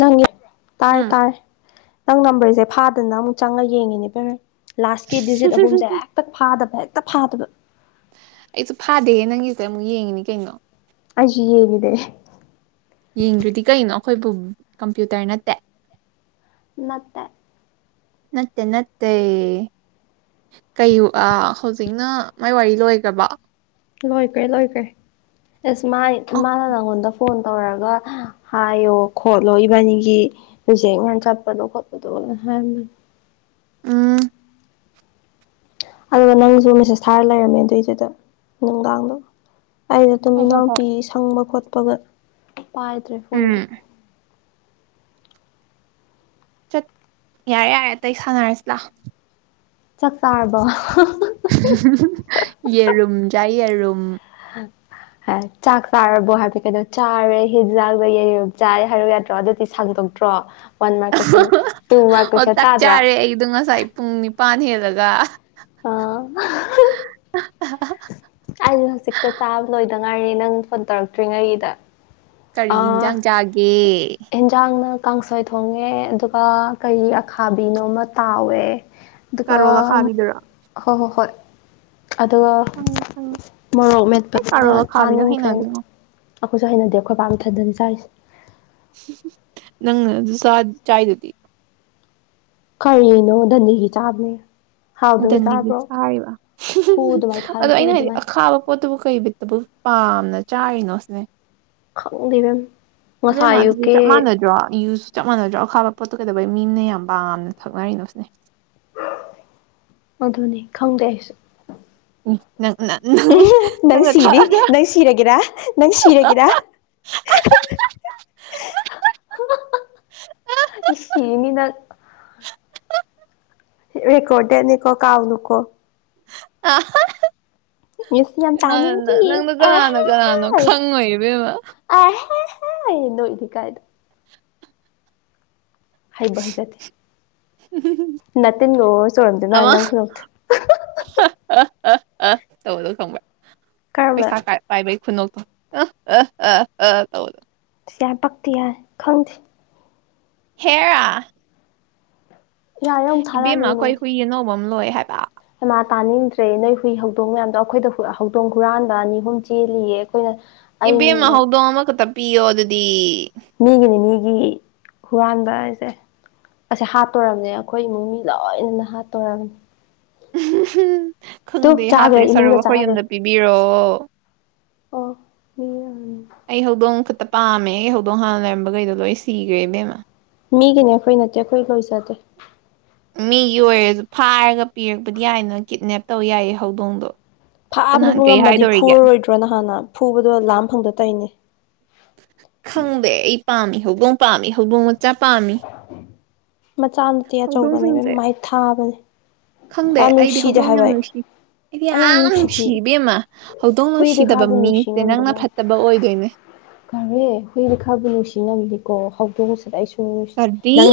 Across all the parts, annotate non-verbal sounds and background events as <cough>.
ꯅꯪ ꯇꯥꯔꯦ ꯎꯝ ꯇꯥꯔꯦ ꯅꯪ ꯅꯝꯕꯔꯖꯦ ꯐꯥꯗꯅ ꯑꯃꯨꯛ ꯆꯪꯉ ꯌꯦꯡꯉꯤꯅꯦ ꯕꯦꯝꯃ ꯂꯥꯁꯀꯤ ꯗꯤꯖꯤꯠ ꯑꯍꯨꯝꯁꯦ ꯍꯦꯛꯇ ꯐꯥꯗꯕ ꯍꯦꯛꯇ ꯐꯥꯗꯕ ꯑꯩꯁꯨ ꯐꯥꯗꯦ ꯅꯪꯒꯤꯖꯦ ꯑꯃꯨꯛ ꯌꯦꯡꯉꯤꯅꯤ ꯀꯩꯅꯣ ꯑꯩꯖꯨ ꯌꯦꯡꯉꯤꯅꯦ ꯌꯦꯡꯗ꯭ꯔꯗꯤ ꯀꯩꯅꯣ ꯑꯩꯈꯣꯏꯕꯨ ꯀꯝꯄ꯭ꯌꯨꯇꯔ ꯅꯠꯇꯦ ꯅꯠꯇꯦ ꯅꯠꯇꯦ ꯅꯠꯇꯦ ꯀꯩ ꯑꯥ ꯍꯧꯖꯤꯛꯅ ꯃꯥꯏ ꯋꯥꯔꯤ ꯂꯣꯏꯒ꯭ꯔꯥꯕꯣ ꯂꯣꯏꯒ꯭ꯔꯦ ꯂꯣꯏꯒ꯭ꯔꯦ ꯑꯦꯁ ꯃꯥ ꯑꯣ ꯃꯥꯅ ꯅꯉꯣꯟꯗ ꯐꯣꯟ ꯇꯧꯔꯒ ꯍꯥꯏꯌꯣ ꯈꯣꯠꯂꯣ ꯏꯕꯥꯅꯤꯒꯤ ꯔꯤꯖꯦꯛ ꯃꯌꯥꯝ ꯆꯠꯄꯗꯣ ꯈꯣꯠꯄꯗꯣ ꯍꯥꯏꯔꯝꯕꯅꯤ ꯎꯝ ꯑꯗꯨꯒ ꯅꯪꯖꯨ ꯃꯦꯁꯦꯁ ꯊꯥꯔ ꯂꯩꯔꯝꯃꯦ ꯑꯗꯨꯏꯗꯨꯗ ꯅꯨꯡꯗꯥꯡꯗꯣ ꯑꯩꯩꯅ ꯑꯗꯨꯝ ꯍꯣꯏ ꯍꯣꯏ ꯍꯣꯏ ꯏꯅꯥꯎꯄꯤ ꯁꯪꯕ ꯈꯣꯠꯄꯒ ꯄꯥꯏꯗ꯭ꯔꯦ ꯐꯣꯟꯗꯣ ꯎꯝ ꯆꯠ ꯌꯥꯔꯦ ꯌꯥꯔꯦ ꯑꯇꯩ ꯁꯥꯟꯅꯔꯁꯤ ꯂꯥ ꯆꯥꯛ ꯆꯥꯔꯕꯣ ꯌꯦꯔꯨꯝ ꯆꯥꯏ ꯌꯦꯔꯨꯝ <unintelligible> ꯍꯥꯏ ꯆꯥꯛ ꯆꯥꯔꯕꯣ ꯍꯥꯏꯕꯗꯤ ꯀꯩꯅꯣ ꯆꯥꯔꯦ ꯍꯤꯖꯥꯡꯅ ꯌꯦꯔꯨꯝ ꯆꯥꯏ ꯍꯥꯏ ꯌꯥꯗ꯭ꯔꯣ ꯑꯗꯨꯗꯤ ꯁꯥꯡꯗꯣꯛ ꯇ꯭ꯔꯣ ꯋꯥꯟ ꯃꯥꯔꯛ ꯀꯣꯏꯁꯟ ꯇꯨ ꯃꯥꯔꯛ ꯀꯣꯏꯁꯟ ꯇꯥꯗ꯭ꯔꯣ ꯑꯩꯒꯤꯗꯨ ꯉꯁꯥꯏ ꯄꯨꯡ ꯅꯤꯄꯥꯟ ꯍꯦꯜꯂꯒ ꯑꯥ <unintelligible> <unintelligible> ꯑꯩ ꯍꯧꯖꯤꯛꯇ ꯆꯥꯕ ꯂꯣꯏꯗ ꯉꯥꯏꯔꯤ ꯅꯪ ꯐꯣꯟ ꯇꯧꯔꯛꯇ꯭ꯔꯤꯉꯩꯒꯤꯗꯣ ꯀꯔꯤ ꯏꯟꯖꯥꯡ ꯆꯥꯒꯦ ꯑꯦꯟꯖꯥꯡꯅ ꯀꯥꯡꯁꯣꯏ ꯊꯣꯡꯉꯦ ꯑꯗꯨꯒ ꯀꯩ ꯑꯈꯥꯕꯤꯅꯣꯃ ꯇꯥꯎꯋꯦ ꯑꯗꯨꯒꯀ ꯀꯥꯔꯣꯜ ꯑꯈꯥꯕꯤꯗꯨꯔꯣ ꯍꯣꯏ ꯍꯣꯏ ꯍꯣꯏ ꯑꯗꯨꯒ ꯈꯪꯉꯤ ꯈꯪꯉꯤ ꯃꯣꯔꯣꯛ ꯑꯩ ꯃꯦꯠꯄꯗꯨꯅ ꯀꯥꯔꯣꯜ ꯑꯈꯥꯕꯤꯗꯣ ꯆꯥꯅꯤꯡꯗ꯭ꯔꯦꯅ ꯍꯩꯅꯗꯦꯉꯣ ꯑꯩꯈꯣꯏꯁꯨ ꯍꯩꯅꯗꯦ ꯑꯩꯈꯣꯏ ꯄꯥꯝꯊꯗ ꯆꯔꯤꯁꯦ ꯅꯪ ꯑꯗꯨꯁꯥ ꯆꯥꯗꯨꯗꯤ ꯀꯔꯤꯅꯣ ꯗꯟꯗꯤꯒꯤ ꯆꯥꯕꯅꯦ ꯍꯥꯎꯗꯅ ꯗꯟꯗꯤꯁ ꯆꯥꯕ꯭ꯔꯣ ꯆꯥꯔꯤꯕ ꯍꯨ ꯑꯗꯨꯃꯥꯏꯅ ꯈꯥꯏ ꯑꯗꯣ ꯍꯨ ꯑꯩꯅ ꯍꯥꯏꯗꯤ ꯑꯗꯨꯃꯥꯏꯅ ꯑꯈꯥꯕ ꯄꯣꯠꯇꯕꯨ ꯀꯩꯕꯤꯠꯇꯕꯨ ꯄꯥꯝꯅ ꯆꯥꯔꯤꯅꯣ ꯁꯤꯅꯦ ꯈꯪꯗꯕꯦꯝ ꯃꯥꯗꯤꯗꯤ ꯆꯞ ꯃꯥꯥꯟꯅꯖꯣ ꯌꯨ ꯆꯞ ꯃꯥꯟꯅꯗ꯭ꯔꯣ ꯑꯈꯥꯕ ꯄꯣꯠꯇꯣ ꯀꯩꯗꯧꯕꯩ ꯃꯤꯅ ꯌꯥꯝ ꯄꯥꯝꯅ ꯊꯛꯅꯔꯤꯅꯣ ꯁꯤꯅꯦ ꯑꯗꯨꯅꯤ ꯈꯪꯗꯦ ꯑꯩꯁꯨ ꯎꯪꯪ ꯅꯪꯅ ꯊꯑꯒ ꯁꯤꯔꯒꯦꯔ ꯅꯪ ꯁꯤꯔꯒꯦꯔ ꯁꯤꯅꯤꯅ ꯍꯀꯣꯗꯦꯟꯅꯤꯀꯣ ꯀꯥꯎ ꯅꯨꯀꯣ ꯑ ꯏꯁ ꯌꯥꯝ ꯀ ꯇꯥꯅꯤꯡꯗꯤꯌꯦ ꯅꯪꯅ ꯀꯅꯥꯅꯣ ꯀꯅꯥꯅꯣ ꯈꯪꯉꯣꯏ ꯏꯕꯦꯝꯃ ꯑ ꯅꯣꯣꯏꯗꯤ ꯀꯥꯏꯗꯣ ꯍꯩꯕ ꯍꯩꯖꯗꯦ ꯇꯤꯟꯒ ꯆꯧꯔꯝꯗꯣꯏꯃ ꯅꯪ ꯈꯨꯗꯨ ꯑ ꯑꯥ ꯑ ꯇꯗꯧ ꯈꯪꯕ꯭ꯔ ꯀꯔꯝꯕ ꯄꯩꯁꯥ ꯀꯥꯏ ꯄꯥꯏꯕꯩ ꯈꯨꯅꯣꯛꯇꯣ ꯑ ꯑ ꯑꯥ ꯑ ꯇꯧ ꯁ ꯌꯥꯝ ꯄꯛꯇꯤ ꯌꯥꯏ ꯈꯪꯗꯦ ꯈꯦꯔ ꯌꯥꯔꯦ ꯑꯃꯨꯛ ꯊꯥꯔꯛꯑꯅꯨ ꯏꯕꯦꯝꯃ ꯑꯩꯈꯣꯏ ꯍꯨꯏ ꯑꯅꯧꯕ ꯑꯃ ꯂꯣꯏ ꯍꯥꯏꯕ ꯃꯃꯥ ꯇꯥꯅꯤꯡꯗ꯭ꯔꯦ ꯅꯣꯏ ꯍꯨꯏ ꯍꯧꯗꯣꯡ ꯃꯌꯥꯝꯗꯣ ꯑꯩꯈꯣꯏꯗ ꯍꯧꯗꯣꯡ ꯍꯨꯔꯥꯟꯕ ꯑꯅꯤ ꯑꯍꯨꯝ ꯆꯦꯜꯂꯤꯌꯦ ꯑꯩꯈꯣꯏꯅ ꯏꯕꯦꯝ ꯑꯩꯅ ꯃꯍꯗꯣꯡ ꯑꯃꯈꯛꯇ ꯄꯤꯌꯣ ꯑꯗꯨꯗꯤ ꯃꯤꯒꯤ ꯅꯤꯅꯤꯒꯤ ꯍꯨꯔꯥꯟꯕ ꯍꯥꯏꯁꯦ ꯑꯁꯦ ꯍꯥꯠꯇꯣꯔꯔꯕꯅꯦ ꯑꯩꯈꯣꯏ ꯏꯃꯨꯡ ꯃꯤ ꯂꯣꯏꯅꯅ ꯍꯥꯠꯇꯣꯔꯝꯅꯦ ꯎ ꯇꯨ ꯈꯪꯗꯦ ꯆꯥꯈ꯭ꯔꯦ ꯍꯥꯠꯇꯦ ꯁꯔꯨ ꯏꯃꯨꯡꯗ ꯑꯩꯈꯣꯏ ꯆꯥꯈ꯭ꯔꯦ ꯌꯨꯝꯗ ꯄꯤ ꯍꯥꯏꯕꯤꯔꯛꯑꯣ ꯑꯣ ꯃꯤ ꯑꯩ ꯍꯧꯗꯣꯡ ꯈꯨꯛꯇ ꯄꯥꯝꯃꯦ ꯑꯩ ꯍꯧꯗꯣꯡ ꯍꯥꯟꯅ ꯂꯩꯔꯝꯕꯈꯩꯗꯣ ꯂꯣꯏ ꯁꯤꯈ꯭ꯔꯦ ꯏꯕꯦꯝꯃ ꯃꯤꯒꯤꯅꯦ ꯑꯩꯈꯣꯏ ꯅꯠꯇꯦ ꯑꯩꯈꯣꯏ ꯂꯣꯏꯖꯗꯦ ꯃꯤꯒꯤ ꯑꯣꯏꯔꯁꯨ ꯐꯥꯔꯒ ꯄꯤꯔꯛꯄꯗꯤ ꯌꯥꯏꯅ ꯀꯤꯠꯅꯦꯞ ꯇꯧ ꯌꯥꯏꯌꯦ ꯍꯧꯗꯣꯡꯗꯣ ꯐꯥꯕꯗꯨꯕꯨ ꯀꯅꯥꯟ ꯀꯩ ꯉꯝꯃꯗꯤ ꯍꯥꯏꯗꯣꯔꯤꯒꯦ ꯐꯨꯔꯔꯣꯏꯗ꯭ꯔꯣ ꯅ ꯍꯥꯟꯅ ꯐꯨꯕꯗꯣ ꯂꯥꯝ ꯐꯪꯗ ꯇꯧꯔꯤꯅꯦ ꯈꯪꯗꯦ ꯑꯩ ꯄꯥꯝꯃꯤ ꯍꯧꯗꯣꯡ ꯄꯥꯝꯃꯤ ꯍꯧꯗꯣꯡ ꯃꯆꯥ ꯄꯥꯝꯃꯤ ꯃꯆꯥ ꯅꯠꯇꯦ ꯑꯆꯧꯕꯅꯦꯕ ꯍꯧꯗꯣꯡꯁꯤꯡꯁꯦ ꯃꯥꯏ ꯊꯥꯕꯅꯦ ꯈꯪꯗꯦ ꯌꯥꯝ ꯑꯩꯗꯤ ꯅꯨꯡꯁꯤꯗꯦ ꯍꯧꯗꯣꯡ ꯍꯥꯏꯕ ꯌꯥꯝ ꯑꯩ ꯂꯣꯏꯁꯤ ꯑꯩꯗꯤ ꯑꯩ ꯌꯥꯝ ꯅꯨꯡꯁꯤꯗꯦ ꯅꯨꯡꯁꯤꯕꯤꯦꯝꯃ ꯍꯧꯗꯣꯡ ꯍꯨꯏꯗꯤ ꯅꯨꯡꯁꯤꯗꯕ ꯈꯔꯕꯨ ꯅꯨꯡꯁꯤ ꯃꯤꯁꯦ ꯅꯪꯅ ꯐꯠꯇꯕ ꯑꯣꯏꯗꯣꯏꯅꯦ ꯀꯔꯦ ꯍꯨꯏꯅ ꯈꯔꯕꯨ ꯅꯨꯡꯁꯤꯅꯕꯅꯤꯀꯣ ꯍꯧꯗꯣꯡꯁꯤꯗ ꯑꯩꯁꯨ ꯀꯔꯤ ꯅꯪ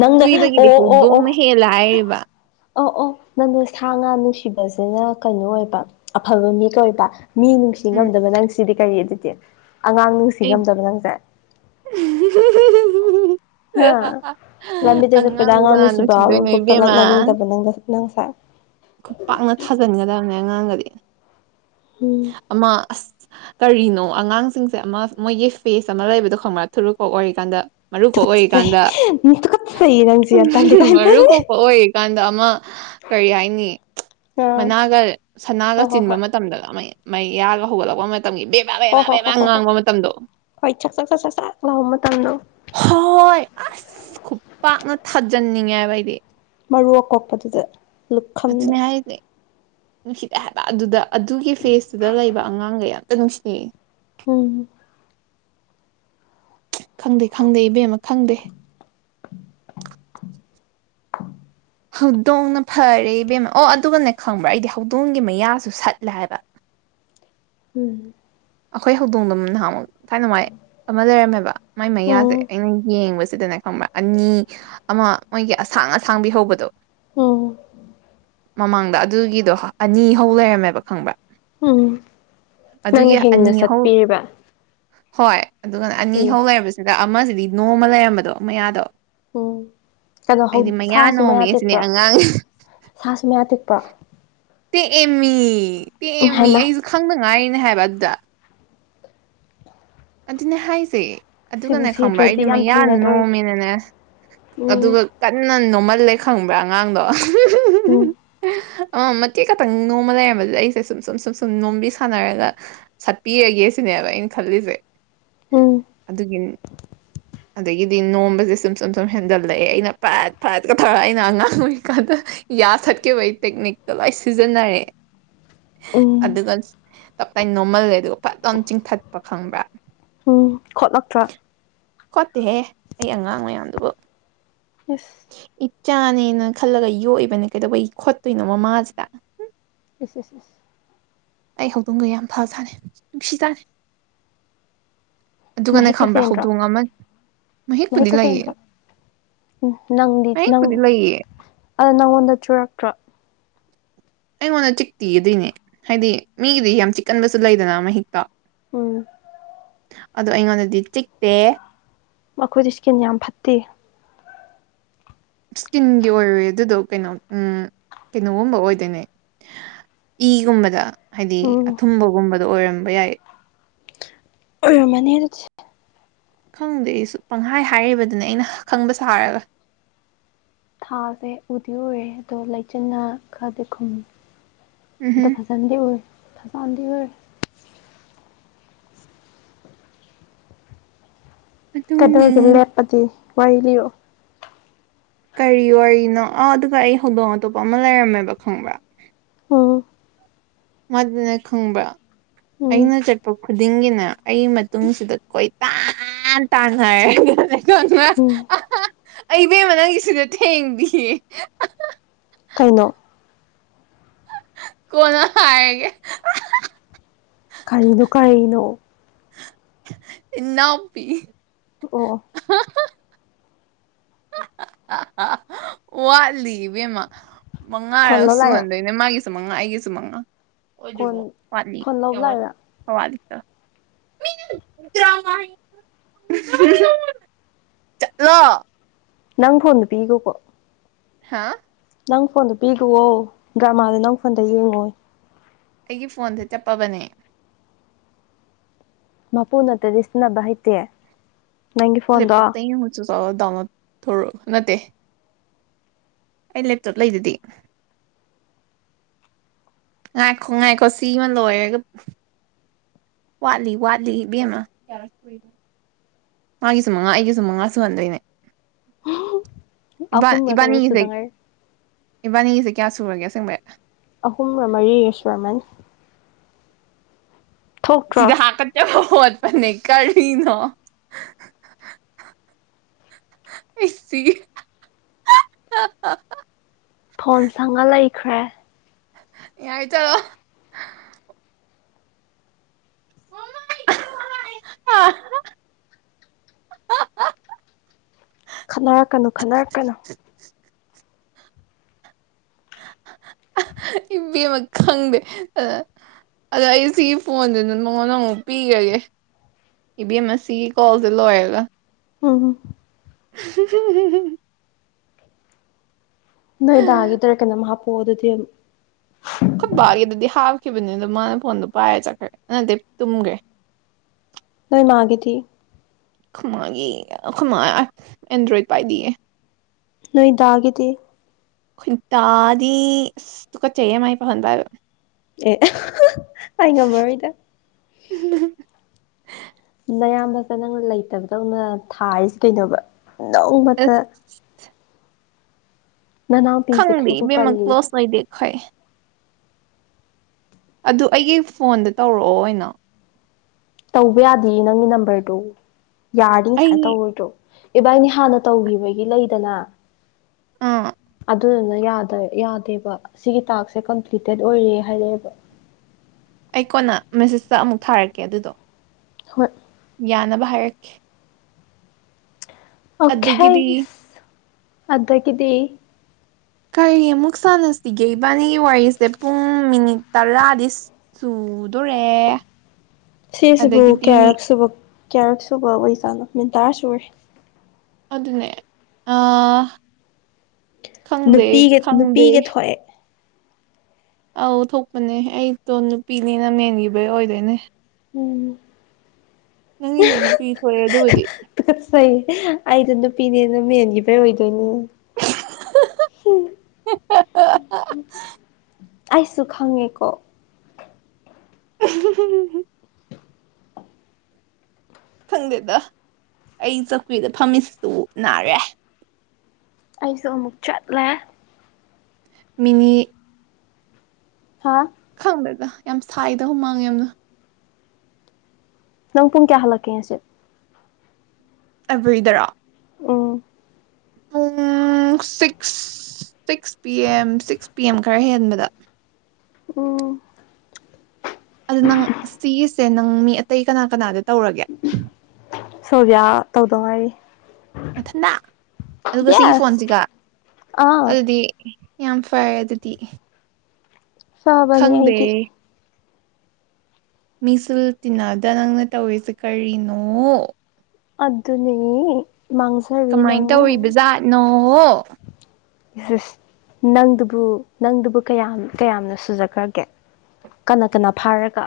ꯅꯪ ꯍꯨꯏꯗꯒꯤꯗꯤ ꯑꯣ ꯑꯣ ꯑꯣ ꯍꯧꯗꯣꯡꯅ ꯍꯦꯜꯂꯦ ꯍꯥꯏꯔꯤꯕ ꯑꯣ ꯑꯣ ꯅꯪꯅꯣ ꯁꯥ ꯉꯥ ꯅꯨꯡꯁꯤꯕꯁꯤꯅ ꯀꯩꯅꯣ ꯑꯣꯏꯕ ꯑꯐꯕ ꯃꯤ ꯀ ꯑꯣꯏꯕ ꯃꯤ ꯎꯝ ꯅꯨꯡꯁꯤꯉꯝꯗꯕ ꯅꯪ ꯁꯤꯗꯤ ꯀꯔꯤ ꯑꯗꯨꯗꯤ ꯑꯉꯥꯡ ꯑꯩ ꯅꯨꯡꯁꯤꯉꯝꯗꯕ ꯅꯪꯁꯦ ꯍꯥ <inaudible> ꯂꯝꯕꯤꯗ ꯆꯠꯄꯗ ꯑꯉꯥꯡꯕꯨ ꯑꯉꯥꯡ ꯀꯅꯥ ꯅꯨꯡꯁꯤꯕ ꯅꯨꯡꯁꯤꯗꯣꯏꯅꯣ ꯑꯃꯕꯨꯛ ꯏꯕꯦꯝꯃ ꯇꯂꯛꯅꯅꯤꯡꯗꯕ ꯅꯪꯗ ꯅꯪꯁꯦ ꯈꯨꯈꯠ ꯄꯥꯛꯅ ꯊꯥꯖꯤꯟꯒꯗꯕꯅꯦ ꯑꯉꯥꯡꯒꯗꯤ ꯎꯝ ꯃ ꯑ ꯀꯔꯤꯅꯣ ꯑꯉꯥꯡꯁꯤꯡꯁꯦ ꯑꯃ ꯃꯣꯏꯒꯤ ꯐꯦꯁ ꯑꯃ ꯂꯩꯕꯗꯣ ꯈꯪꯃ ꯊꯨꯔꯨꯀꯣ ꯑꯣꯏꯔꯤꯀꯥꯟꯗ ꯃꯔꯨꯀ ꯑꯣꯏꯔꯤꯀꯥꯟꯗ ꯁꯩꯔꯪ ꯎ ꯃꯔꯨ ꯀꯣꯛꯄ ꯑꯣꯏꯔꯤꯀꯥꯟꯗ ꯑꯃ ꯀꯔꯤ ꯍꯥꯏꯅꯤ ꯑꯥ ꯃꯅꯥꯒ ꯍꯣ ꯁꯅꯥꯒ ꯍꯣ ꯆꯤꯟꯕ ꯍꯣꯏ ꯃꯇꯝꯗ ꯃ ꯃꯩ ꯌꯥꯒ ꯍꯧꯒꯠꯂꯛꯄ ꯃꯇꯝꯒꯤ ꯕꯦꯛ ꯍꯣ ꯍꯣ ꯍꯣ ꯍꯣ ꯍꯣ ꯍꯣꯏ ꯏ ꯆꯁꯁ ꯂꯍ ꯇꯝꯅ ꯍꯣꯏ ꯑꯁ ꯈꯨꯄꯥꯛꯥꯛꯅ ꯊꯥꯖꯟꯅꯤꯡꯉꯦ ꯍꯥꯏꯕꯩꯗꯤ ꯃꯔꯨ ꯑꯀꯣꯛꯄꯗꯨꯗ ꯂꯨꯞꯈꯝꯗ ꯑꯗꯨꯅꯦ ꯍꯥꯏꯔꯤꯁꯦ ꯅꯨꯡꯁꯤꯗ ꯍꯥꯏꯕ ꯑꯗꯨꯗ ꯑꯗꯨꯒꯤ ꯐꯦꯁꯇꯨꯗ ꯂꯩꯕ ꯑꯉꯥꯡꯒꯌꯥ ꯇꯪꯃꯤꯁꯅꯤ ꯎꯝ ꯈꯪꯗꯦ ꯈꯪꯗꯦ ꯏꯕꯦꯝꯃ ꯈꯪꯗꯦ ꯍꯧꯗꯣꯡꯅ ꯐꯔꯦ ꯏꯕꯦꯝꯃ ꯑꯣ ꯑꯗꯨꯒꯅꯦ ꯈꯪꯕ꯭ꯔꯥ ꯑꯩꯗꯤ ꯍꯧꯗꯣꯡꯒꯤ ꯃꯌꯥꯁꯨ ꯁꯠꯂꯦ ꯍꯥꯏꯕ ꯎꯝ ꯑꯩꯈꯣꯏ ꯍꯧꯗꯣꯡꯗꯨꯝ ꯅꯍꯥꯟꯃꯒ ꯊꯥꯏꯅꯋꯥꯥꯏ ꯑꯃ ꯂꯩꯔꯝꯃꯦꯕ ꯃꯥꯏ ꯃꯌꯥꯁꯦ ꯎꯝ ꯑꯩꯅ ꯌꯦꯡꯕꯁꯤꯗꯅꯦ ꯈꯪꯕ꯭ꯔꯥ ꯑꯅꯤ ꯑꯃ ꯃꯣꯏꯒꯤ ꯑꯁꯥꯡ ꯑꯁꯥꯡꯕꯤ ꯍꯧꯕꯗꯣ ꯑꯣ ꯃꯃꯥꯡꯗ ꯑꯗꯨꯒꯤꯗꯣ ꯑꯅꯤ ꯍꯧ ꯂꯩꯔꯝꯃꯦꯕ ꯈꯪꯕ꯭ꯔꯥ ꯎꯝ ꯅ ꯑꯗꯨꯒꯤ ꯍꯦ ꯑꯅꯤ ꯍꯧ ꯍꯣꯏ ꯑꯗꯨꯒꯅ ꯑꯅꯤ ꯑꯦ ꯍꯧ ꯂꯩꯔꯕꯁ ꯁꯤꯗ ꯑꯃꯁꯤꯗꯤ ꯅꯣꯡꯃ ꯂꯩꯔꯝꯕꯗꯣ ꯃꯌꯥꯗꯣ ꯎꯝ ꯀꯩꯅꯣ ꯑꯩꯗꯤ ꯃꯌꯥ ꯁꯥꯁꯨ ꯅꯣꯝꯃꯦ ꯁꯤꯅꯦ ꯇꯦꯛꯄ꯭ꯔꯣ ꯑꯉꯥꯡ ꯁꯥꯁꯨ ꯃꯌꯥ ꯇꯤꯛꯄꯣ ꯇꯦꯛꯑꯦꯝꯃꯤ ꯎꯝ ꯇꯦꯛꯑꯦꯝꯃꯤ ꯍꯥꯏꯃ ꯑꯩꯁꯨ ꯈꯪꯅꯉꯥꯏꯔꯤꯅꯦ ꯍꯥꯏꯕ ꯑꯗꯨꯗ ꯑꯗꯨꯅꯦ ꯍꯥꯏꯁꯦ ꯁꯤꯕꯨ ꯑꯗꯨꯒꯅꯦ ꯈꯪꯕ ꯑꯩꯗꯤ ꯁꯤꯗ꯭ꯔꯗꯤ ꯌꯥꯝ ꯃꯌꯥ ꯊꯦꯡꯅꯗꯣꯔꯤ ꯅꯣꯝꯃꯦꯅꯅꯦ ꯎꯝ ꯑꯗꯨꯒ ꯀꯟꯅ ꯅꯣꯝꯃꯜꯂꯦ ꯈꯪꯕ꯭ꯔꯥ ꯑꯉꯥꯡꯗꯣ ꯎꯝ ꯑ ꯃꯇꯦꯛ ꯈꯛꯇꯪ ꯅꯣꯡꯃ ꯂꯩꯔꯝꯝꯕꯗꯤ ꯑꯩꯁꯦ ꯁꯨꯝ ꯁꯨꯝ ꯁꯨꯝ ꯁꯨꯝ ꯅꯣꯝꯕꯤ ꯁꯥꯟꯅꯔꯒ ꯁꯠꯄꯤꯔꯒꯦ ꯁꯤꯅꯦꯕ ꯑꯩꯅ ꯈꯜꯂꯤꯁꯦ ꯎꯝ ꯑꯗꯨꯒꯤ <inaudible> ꯑꯗꯒꯤꯗꯤ ꯅꯣꯝꯕꯁꯦ ꯁꯨꯝ ꯁꯨꯝ ꯁꯨꯝ ꯍꯦꯟꯗꯜꯂꯛꯑꯦ ꯑꯩꯅ ꯐꯥꯏꯠ ꯐꯥꯏꯠꯀ ꯊꯥꯔ ꯑꯩꯅ ꯑꯉꯥꯡ ꯑꯣꯏꯔꯤꯀꯥꯟꯗ ꯌꯥ ꯁꯠꯈꯤꯕꯒꯤ ꯇꯦꯛꯅꯤꯛꯇꯨ ꯂꯣꯏ ꯁꯤꯖꯤꯟꯅꯔꯦ ꯎꯝ ꯑꯗꯨꯒ ꯇꯞ ꯇꯅ ꯅꯣꯔꯃꯜꯒ ꯑꯗꯨꯒ ꯐꯖꯅ ꯆꯤꯡꯊꯠꯄ ꯈꯪꯕ꯭ꯔꯥ ꯎꯝ ꯈꯣꯠꯂꯛꯇ꯭ꯔꯥ ꯈꯣꯠꯇꯦꯍꯦ ꯑꯩ ꯑꯉꯥꯡ ꯃꯌꯥꯝꯗꯨꯕꯨ ꯏꯁꯁ ꯏꯆꯥꯅꯦꯅ ꯈꯜꯂꯒ ꯌꯣꯛꯏꯕꯅꯦ ꯀꯩꯗꯧꯕꯩꯒꯤ ꯈꯣꯠꯇꯣꯏꯅꯣ ꯃꯃꯥꯁꯤꯗ ꯑꯦ ꯑꯦꯁ ꯑꯦꯁ ꯑꯩ ꯍꯧꯗꯣꯡꯒ ꯌꯥꯝ ꯐ ꯁꯥꯥꯅꯅꯤ ꯅꯨꯡꯁꯤ ꯁꯥꯥꯅꯤ ꯑꯗꯨꯒꯅꯦ ꯃꯍꯤꯛꯀ ꯈꯪꯕ꯭ꯔꯥ ꯆꯦꯟꯗ꯭ꯔꯣ ꯍꯧꯗꯣꯡ ꯑꯃ ꯃꯍꯤꯛꯄꯨꯗꯤ ꯃꯍꯤꯛꯀ ꯂꯩꯌꯦ ꯆꯦꯟꯗ꯭ꯔꯣ ꯎꯝ ꯅꯪꯗꯤ ꯅꯪ ꯃꯍꯤꯛꯄꯨꯗꯤ ꯂꯩꯌꯦ ꯑꯗꯣ ꯅꯪꯉꯣꯟꯗ ꯆꯨꯔꯛꯇ꯭ꯔꯣ ꯑꯩꯉꯣꯟꯗ ꯆꯤꯛꯇꯤꯒꯗꯣꯏꯅꯦ ꯍꯥꯏꯗꯤ ꯃꯤꯒꯤꯗꯤ ꯌꯥꯝ ꯆꯤꯛꯀꯟꯕꯁꯨ ꯂꯩꯗꯅ ꯃꯍꯤꯛꯇ ꯎꯝ ꯑꯗꯣ ꯑꯩꯉꯣꯟꯗꯗꯤ ꯆꯤꯛꯇꯦ ꯃꯈꯣꯏꯗꯤ ꯏꯁ꯭ꯀꯤꯟ ꯌꯥꯝ ꯐꯠꯇꯦ ꯁꯀꯤꯟꯒꯤ ꯑꯣꯏꯔꯣꯏꯦ ꯑꯗꯨꯗꯣ ꯀꯩꯅꯣ ꯎꯝ ꯀꯩꯅꯣꯒꯨꯝꯕ ꯑꯣꯏꯗꯣꯏꯅꯦ ꯏꯒꯨꯝꯕꯗ ꯍꯥꯏꯗꯤ ꯎꯝ ꯑꯊꯨꯝꯕꯒꯨꯝꯕꯗ ꯑꯣꯏꯔꯝꯕ ꯌꯥꯏ ꯎ ꯃ ꯈꯪꯗꯦ ꯑꯩꯁꯨ ꯄꯪꯍꯥꯏ ꯍꯥꯏꯔꯤꯕꯗꯨꯅꯦ ꯑꯩꯅ ꯈꯪꯕ ꯁꯥꯔꯒ ꯊꯥꯁꯦ ꯎꯗꯤꯔꯨꯔꯦ ꯑꯗꯣ ꯂꯩꯆꯤꯟꯅ ꯈꯔꯗꯤ ꯈꯨꯝ ꯑꯗꯣ ꯎꯝꯍꯨꯝ ꯐꯖ ꯐꯖꯗ ꯑꯣꯏꯔ ꯐꯁꯥꯟꯗ ꯑꯣꯏꯔ ꯑꯗꯨꯅꯤ ꯀꯗꯧꯒꯂꯦꯠ ꯄꯗꯤ ꯋꯥꯏꯂꯤꯑꯣꯣ ꯀꯔꯤ ꯋꯥꯔꯤꯅꯣ ꯑ ꯑꯗꯨꯒ ꯑꯩ ꯍꯧꯗꯣꯡ ꯑꯇꯣꯞꯄ ꯑꯃ ꯂꯩꯔꯝꯃꯦꯕ ꯈꯪꯕ꯭ꯔꯥ ꯎꯝ ꯃꯗꯨꯅ ꯈꯪꯕ꯭ꯔ ꯎꯝ ꯑꯩꯅ ꯆꯠꯄ ꯈꯨꯗꯤꯡꯒꯤꯅꯦ ꯑꯩ ꯃꯇꯨꯡꯁꯤꯗ ꯀꯣꯏꯇꯥꯟ ꯇꯥꯟꯅꯔꯦ ꯅꯪ ꯑ ꯎꯝ ꯑꯩꯕꯦꯝꯃ ꯅꯪꯒꯤ ꯁꯤꯗ ꯊꯦꯡꯕꯤꯌꯦ ꯀꯩꯅꯣ ꯀꯅ ꯍꯥꯏꯑꯒꯦ ꯀꯔꯤꯗꯨꯣ ꯀꯩꯅꯣ ꯏꯅꯥꯄꯤ ꯑꯣ ꯋꯥꯠꯂꯤ ꯏꯕꯦꯝꯃ ꯐꯣꯟ ꯃꯉꯥꯔꯛ ꯂꯧ ꯁꯨ ꯂꯥꯛꯏꯔꯥ ꯍꯟꯗꯣꯏ ꯃꯥꯒꯤꯁꯨ ꯃꯉꯥ ꯑꯩꯒꯤꯁꯨ ꯃꯉꯥ ꯐꯣꯟ ꯐꯣꯟ ꯂꯧ ꯂꯥꯛꯏꯔꯥ ꯂ ꯅꯪ ꯐꯣꯟꯗꯨ ꯄꯤꯒꯣꯀꯣ ꯍꯥꯥ ꯅꯪ ꯐꯣꯟꯗꯣ ꯄꯤꯈꯣ ꯗ꯭ꯔꯃꯥꯗ ꯅꯪ ꯐꯣꯟꯗ ꯌꯦꯡꯉꯣꯏ ꯑꯩꯒꯤ ꯐꯣꯟꯁꯦ ꯆꯠꯄꯕꯅꯦ ꯃꯄꯨꯅꯠꯇꯗꯤ ꯁꯤꯖꯤꯟꯅꯕ ꯍꯩꯇꯦ ꯅꯪꯒꯤ ꯐꯣꯟꯗꯣ ꯂꯦꯞꯇꯣꯞꯇ ꯍꯁꯨ ꯆꯂꯗꯥ ꯊꯧꯔꯣ ꯅꯠꯇꯦ ꯑꯩ ꯂꯦꯞꯇꯣꯞ ꯂꯩꯗꯗꯤ ꯉꯥꯏꯈꯣ ꯉꯥꯏꯈꯣ ꯁꯤꯃ ꯂꯣꯏꯔꯒ ꯋꯥꯠꯂꯤ ꯋꯥꯠꯂꯤ ꯃ ꯃꯥꯒꯤꯁꯨ ꯃꯉꯥ ꯑꯩꯒꯤꯁꯨ ꯃꯉꯥ ꯁꯨꯍꯟꯗꯣꯏꯅꯦ ꯑꯍꯨꯝꯔ ꯀꯩꯅꯣꯝ ꯏꯕꯥꯅꯤꯁꯦ ꯁꯨꯗ ꯉꯥꯏꯔꯤ ꯏꯕꯥꯅꯤꯁꯦ ꯀꯌꯥ ꯁꯨꯔꯒꯦ ꯑꯁꯦꯡꯕ ꯑꯍꯨꯝꯃꯔꯤꯁꯣꯔꯔꯃꯦꯟ ꯊꯣꯛꯇ꯭ꯔꯣ ꯁꯤꯗ ꯍꯥꯀꯠꯆꯕ ꯈꯣꯠꯄꯅꯦ ꯀꯔꯤꯅꯣ ꯏꯁ ꯐꯣꯟ ꯁꯪꯉ ꯂꯩꯈ꯭ꯔꯦ ꯌꯦꯏꯇꯔꯣ <inaudible> ꯈꯠꯅꯔꯛꯀꯅꯨ ꯈꯠꯅꯔꯛꯀꯅꯨ <unintelligible> ꯏꯕꯤꯃꯛ ꯈꯪꯗꯦ ꯑ ꯑꯗꯣ ꯑꯩ ꯁꯤꯒꯤ ꯐꯣꯟꯗꯨꯅ ꯅꯉꯣꯟꯗ ꯑꯃꯨꯛ ꯄꯤꯈ꯭ꯔꯒꯦ ꯏ ꯕꯤ ꯑꯦꯝ ꯑꯦꯁ ꯁꯤꯒꯤ ꯀꯣꯜꯁꯦ ꯂꯣꯏꯔꯒ ꯎꯝ ꯍ ꯅꯣꯏ ꯗꯥꯒꯤꯗꯔ ꯀꯩꯅꯣꯝ ꯍꯥꯞꯄꯛꯑꯣ ꯑꯗꯨꯗꯤ ꯈꯨꯠꯕꯥꯒꯤ ꯑꯗꯨꯗꯤ ꯍꯥꯞꯈꯤꯕꯅꯤ ꯑ ꯑꯗꯨꯣ ꯃꯥꯅ ꯐꯣꯟꯗꯣ ꯄꯥꯏꯔ ꯆꯠꯈ꯭ꯔꯦ ꯑꯗꯨꯅꯗꯤ ꯇꯨꯝꯒ꯭ꯔꯦ ꯅꯣꯏ ꯃꯥꯒꯤꯗꯤ ꯈꯨꯃꯥꯒꯤ ꯈꯨꯃꯥ ꯑꯦꯟꯗ꯭ꯔꯣꯏꯗ ꯄꯥꯏꯗꯤꯌꯦ ꯅꯣꯏꯗꯥꯒꯤꯗꯤ ꯈꯨꯟꯇꯥꯗꯤ ꯇꯨ ꯀꯠ ꯆꯩ ꯑꯃꯥꯏ ꯐꯪꯍꯟꯕ ꯍꯥꯏꯕ ꯑꯦ ꯑꯩ ꯉꯝꯃꯔꯣꯏꯗ ꯎꯝ ꯅꯌꯥꯝꯕꯛꯇ ꯅꯪꯅ ꯂꯩꯇꯕꯗꯧꯅ ꯊꯥꯔꯤꯁꯤꯦ ꯀꯩꯅꯣꯕ ꯅꯣꯡꯃꯇ ꯑꯁ ꯅꯅꯥꯎꯄꯤꯁꯦ ꯈꯪꯗꯦ ꯈꯔꯕꯨ ꯕꯦꯝꯃꯛ ꯄꯜꯂꯤ ꯀ꯭ꯂꯣꯁ ꯑꯣꯏꯗꯦ ꯑꯩꯈꯣꯏ ꯑꯗꯨ ꯑꯩꯒꯤ ꯐꯣꯟꯗ ꯇꯧꯔꯛꯑꯣ ꯑꯣꯏꯅꯣ ꯇꯧꯕ ꯌꯥꯗꯦ ꯅꯪꯒꯤ ꯅꯝꯕꯔꯗꯨꯣ ꯌꯥꯔꯗꯤ ꯑꯩ ꯉꯃꯥꯏꯅ ꯇꯧꯔꯣꯏꯗ꯭ꯔꯣ ꯏꯕꯥꯏꯅꯤ ꯍꯥꯟꯅ ꯇꯧꯈꯤꯕꯒꯤ ꯂꯩꯗꯅ ꯑ ꯑꯗꯨꯗꯨꯅ ꯌꯥꯗꯦꯕ ꯁꯤꯒꯤ ꯇꯥꯛꯁꯦ ꯀꯝꯄ꯭ꯂꯤꯇꯦꯠ ꯑꯣꯏꯔꯦ ꯍꯥꯏꯔꯛꯑꯦꯕ ꯑꯩ ꯀꯣꯟꯅ ꯃꯦꯁꯦꯁꯇ ꯑꯃꯨꯛ ꯊꯥꯔꯛꯀꯦ ꯑꯗꯨꯗꯣ ꯍꯣꯏ ꯌꯥꯅꯕ ꯍꯥꯏꯔꯛꯈꯤ ꯑꯣꯈ ꯑꯗꯒꯤꯗꯤ ꯑꯩꯁ ꯑꯗ ꯀꯗꯤ ꯀꯔꯤ ꯑꯃꯨꯛ ꯁꯥꯟꯅꯁꯤꯒꯦ ꯏꯕꯥꯅꯤꯒꯤ ꯋꯥꯔꯤꯁꯦ ꯄꯨꯡ ꯃꯤꯅꯤꯠ ꯇꯔꯥꯗꯤ ꯆꯨꯗꯣꯔꯦ ꯁꯤꯁꯤꯕꯨ ꯀꯌꯥꯔꯛꯁꯨꯕ ꯀꯌꯥꯔꯛꯁꯨꯨꯕ ꯑꯣꯏꯖꯥꯠꯅꯣ ꯃꯤꯟꯇꯥꯔꯁꯨ ꯑꯣꯏ ꯑꯗꯨꯅꯦ ꯑ ꯈꯪꯗꯦ ꯅꯨꯄꯤꯒ ꯈꯪꯗꯦ ꯅꯨꯄꯤꯒ ꯊꯣꯛꯑꯦ ꯑꯧ ꯊꯣꯛꯄꯅꯦ ꯑꯩꯇꯣ ꯅꯨꯄꯤꯅꯤꯅ ꯃꯦꯟꯈꯤꯕꯩ ꯑꯣꯏꯗꯣꯏꯅꯦ ꯎꯝ ꯅꯪꯒꯤꯁꯨ ꯅꯨꯄꯤ ꯊꯣꯛꯑꯦ ꯑꯗꯨꯕꯨꯗꯤ ꯀꯠꯆꯩ ꯑꯩꯗ ꯅꯨꯄꯤꯅꯦꯅ ꯃꯦꯟꯒꯤꯕꯩ ꯑꯣꯏꯗꯣꯏꯅꯦ ꯍꯦꯡ ꯑꯩꯁꯨ ꯈꯪꯉꯦꯀꯣ <unintelligible> ꯐꯪꯗꯦꯗ ꯑꯩ ꯆꯧꯀ꯭ꯔꯤꯗ ꯐꯝꯃꯤꯁꯤꯇ ꯅꯥꯔꯦ ꯑꯩꯁꯨ ꯑꯃꯨꯛ ꯆꯠꯂꯦ ꯃꯤꯅꯤ ꯍꯥꯥ ꯈꯪꯗꯗ ꯌꯥꯝ ꯁꯥꯏꯗ ꯍꯨ ꯃꯥꯡꯉꯦ ꯌꯥꯝꯅ ꯅꯪ ꯄꯨꯡ ꯀꯌꯥ ꯍꯜꯂꯛꯀꯦ ꯁꯤꯦ ꯑꯦꯕ꯭ꯔꯤꯗꯔꯥ ꯎꯝ ꯄꯨꯡ six six P M six P M ꯈꯔ ꯍꯦꯟꯕꯗ ꯎꯝ ꯑꯗꯨꯗ ꯅꯪ ꯁꯤꯒꯤꯁꯦ ꯅꯪ ꯃꯤ ꯑꯇꯩ ꯀꯅꯥ ꯀꯅꯥꯗ ꯇꯧꯔꯒꯦ ꯁꯣꯚꯤꯌꯥ ꯇꯧꯗꯧꯉꯔꯤ ꯃꯊꯟꯇ ꯑꯗꯨꯒ ꯁꯤꯒꯤ ꯌꯦꯁ ꯐꯣꯟꯁꯤꯒ ꯑꯥ ꯑꯗꯨꯗꯤ ꯌꯥꯝ ꯐꯩ ꯑꯗꯨꯗꯤ ꯆꯕꯅꯤ ꯈꯪꯗꯦ ꯍꯥꯏꯥꯏꯗꯤ ꯃꯤꯁꯨ ꯇꯤꯟꯅꯗ ꯅꯪꯅ ꯇꯧꯔꯤꯁꯦ ꯀꯔꯤꯅꯣ ꯑꯗꯨꯅꯦ ꯃꯥꯡꯁ ꯀꯃꯥꯏꯅ ꯇꯧꯔꯤꯕ ꯖꯥꯠꯅꯣ ꯌꯦꯁ ꯑꯦꯁ ꯅꯪꯗꯨꯕꯨ ꯅꯪꯗꯨꯕꯨ ꯀꯌꯥꯝ ꯀꯌꯥꯝꯅ ꯁꯨꯖꯈ꯭ꯔꯒꯦ ꯀꯅꯥ ꯀꯟꯅ ꯐꯥꯔꯒ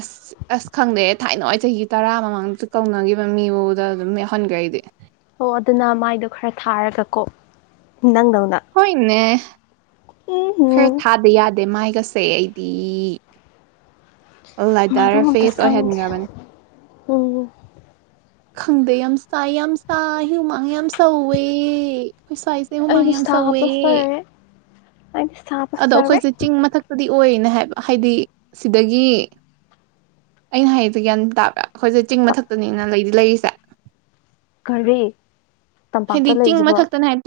ꯑꯁ ꯑꯁ ꯈꯪꯗꯦ ꯊꯥꯏꯅ ꯆꯍꯤ ꯇꯔꯥ ꯃꯃꯥꯡꯗꯁꯨ ꯀꯧꯅꯈꯤꯕ ꯃꯤꯕꯨꯗ ꯑꯗꯨꯝ ꯌꯥꯎꯍꯟꯈ꯭ꯔꯦ ꯑꯩꯗꯤ ꯑꯣ ꯑꯗꯨꯅ ꯃꯥꯏꯗꯣ ꯈꯔ ꯊꯥꯔꯒꯀꯣ ꯅꯪꯗꯧꯅ ꯍꯣꯏꯅꯦ ꯎꯝ ꯈꯔ ꯎꯝ ꯊꯥꯗ ꯌꯥꯗꯦ ꯃꯥꯏꯒꯁ ꯁꯦ ꯑꯩꯗꯤ ꯂꯥꯏꯇꯔ ꯐꯦꯁ ꯑꯣꯏꯍꯟꯈ꯭ꯔꯕꯅꯦ ꯑ ꯈꯪꯗꯦ ꯌꯥꯝ ꯆꯥꯏ ꯌꯥꯝ ꯆꯥꯏ ꯍꯨꯃꯥꯡ ꯌꯥꯝ ꯁꯧꯋꯦ ꯑꯩꯈꯣꯏ ꯁ꯭ꯋꯥꯏ ꯍ ꯑꯩꯗꯤ ꯃꯌꯥꯝ ꯁꯧꯋꯦ ꯑ ꯁꯥ ꯑꯗꯣ ꯑꯩꯈꯣꯏꯁꯦ ꯆꯤꯡ ꯃꯊꯛꯇꯗꯤ ꯑꯣꯏꯌꯦꯅꯦ ꯍꯥꯏꯕ ꯍꯥꯏꯗꯤ ꯁꯤꯗꯒꯤ ꯑꯩꯅ ꯍꯌꯦꯡꯁꯦ ꯒ꯭ꯌꯥꯟ ꯇꯥꯕ ꯑꯩꯈꯣꯏꯁꯦ ꯆꯤꯡ ꯃꯊꯛꯇꯅꯤꯅ ꯂꯩꯗꯤ ꯂꯩꯔꯤꯁꯦ ꯀꯔꯤ ꯇꯝꯄꯥꯛꯇ ꯍꯥꯏꯗꯤ ꯆꯤꯡ ꯂꯩꯔꯤꯁꯤꯕꯣ ꯃꯊꯛꯇꯅ ꯍꯥꯏ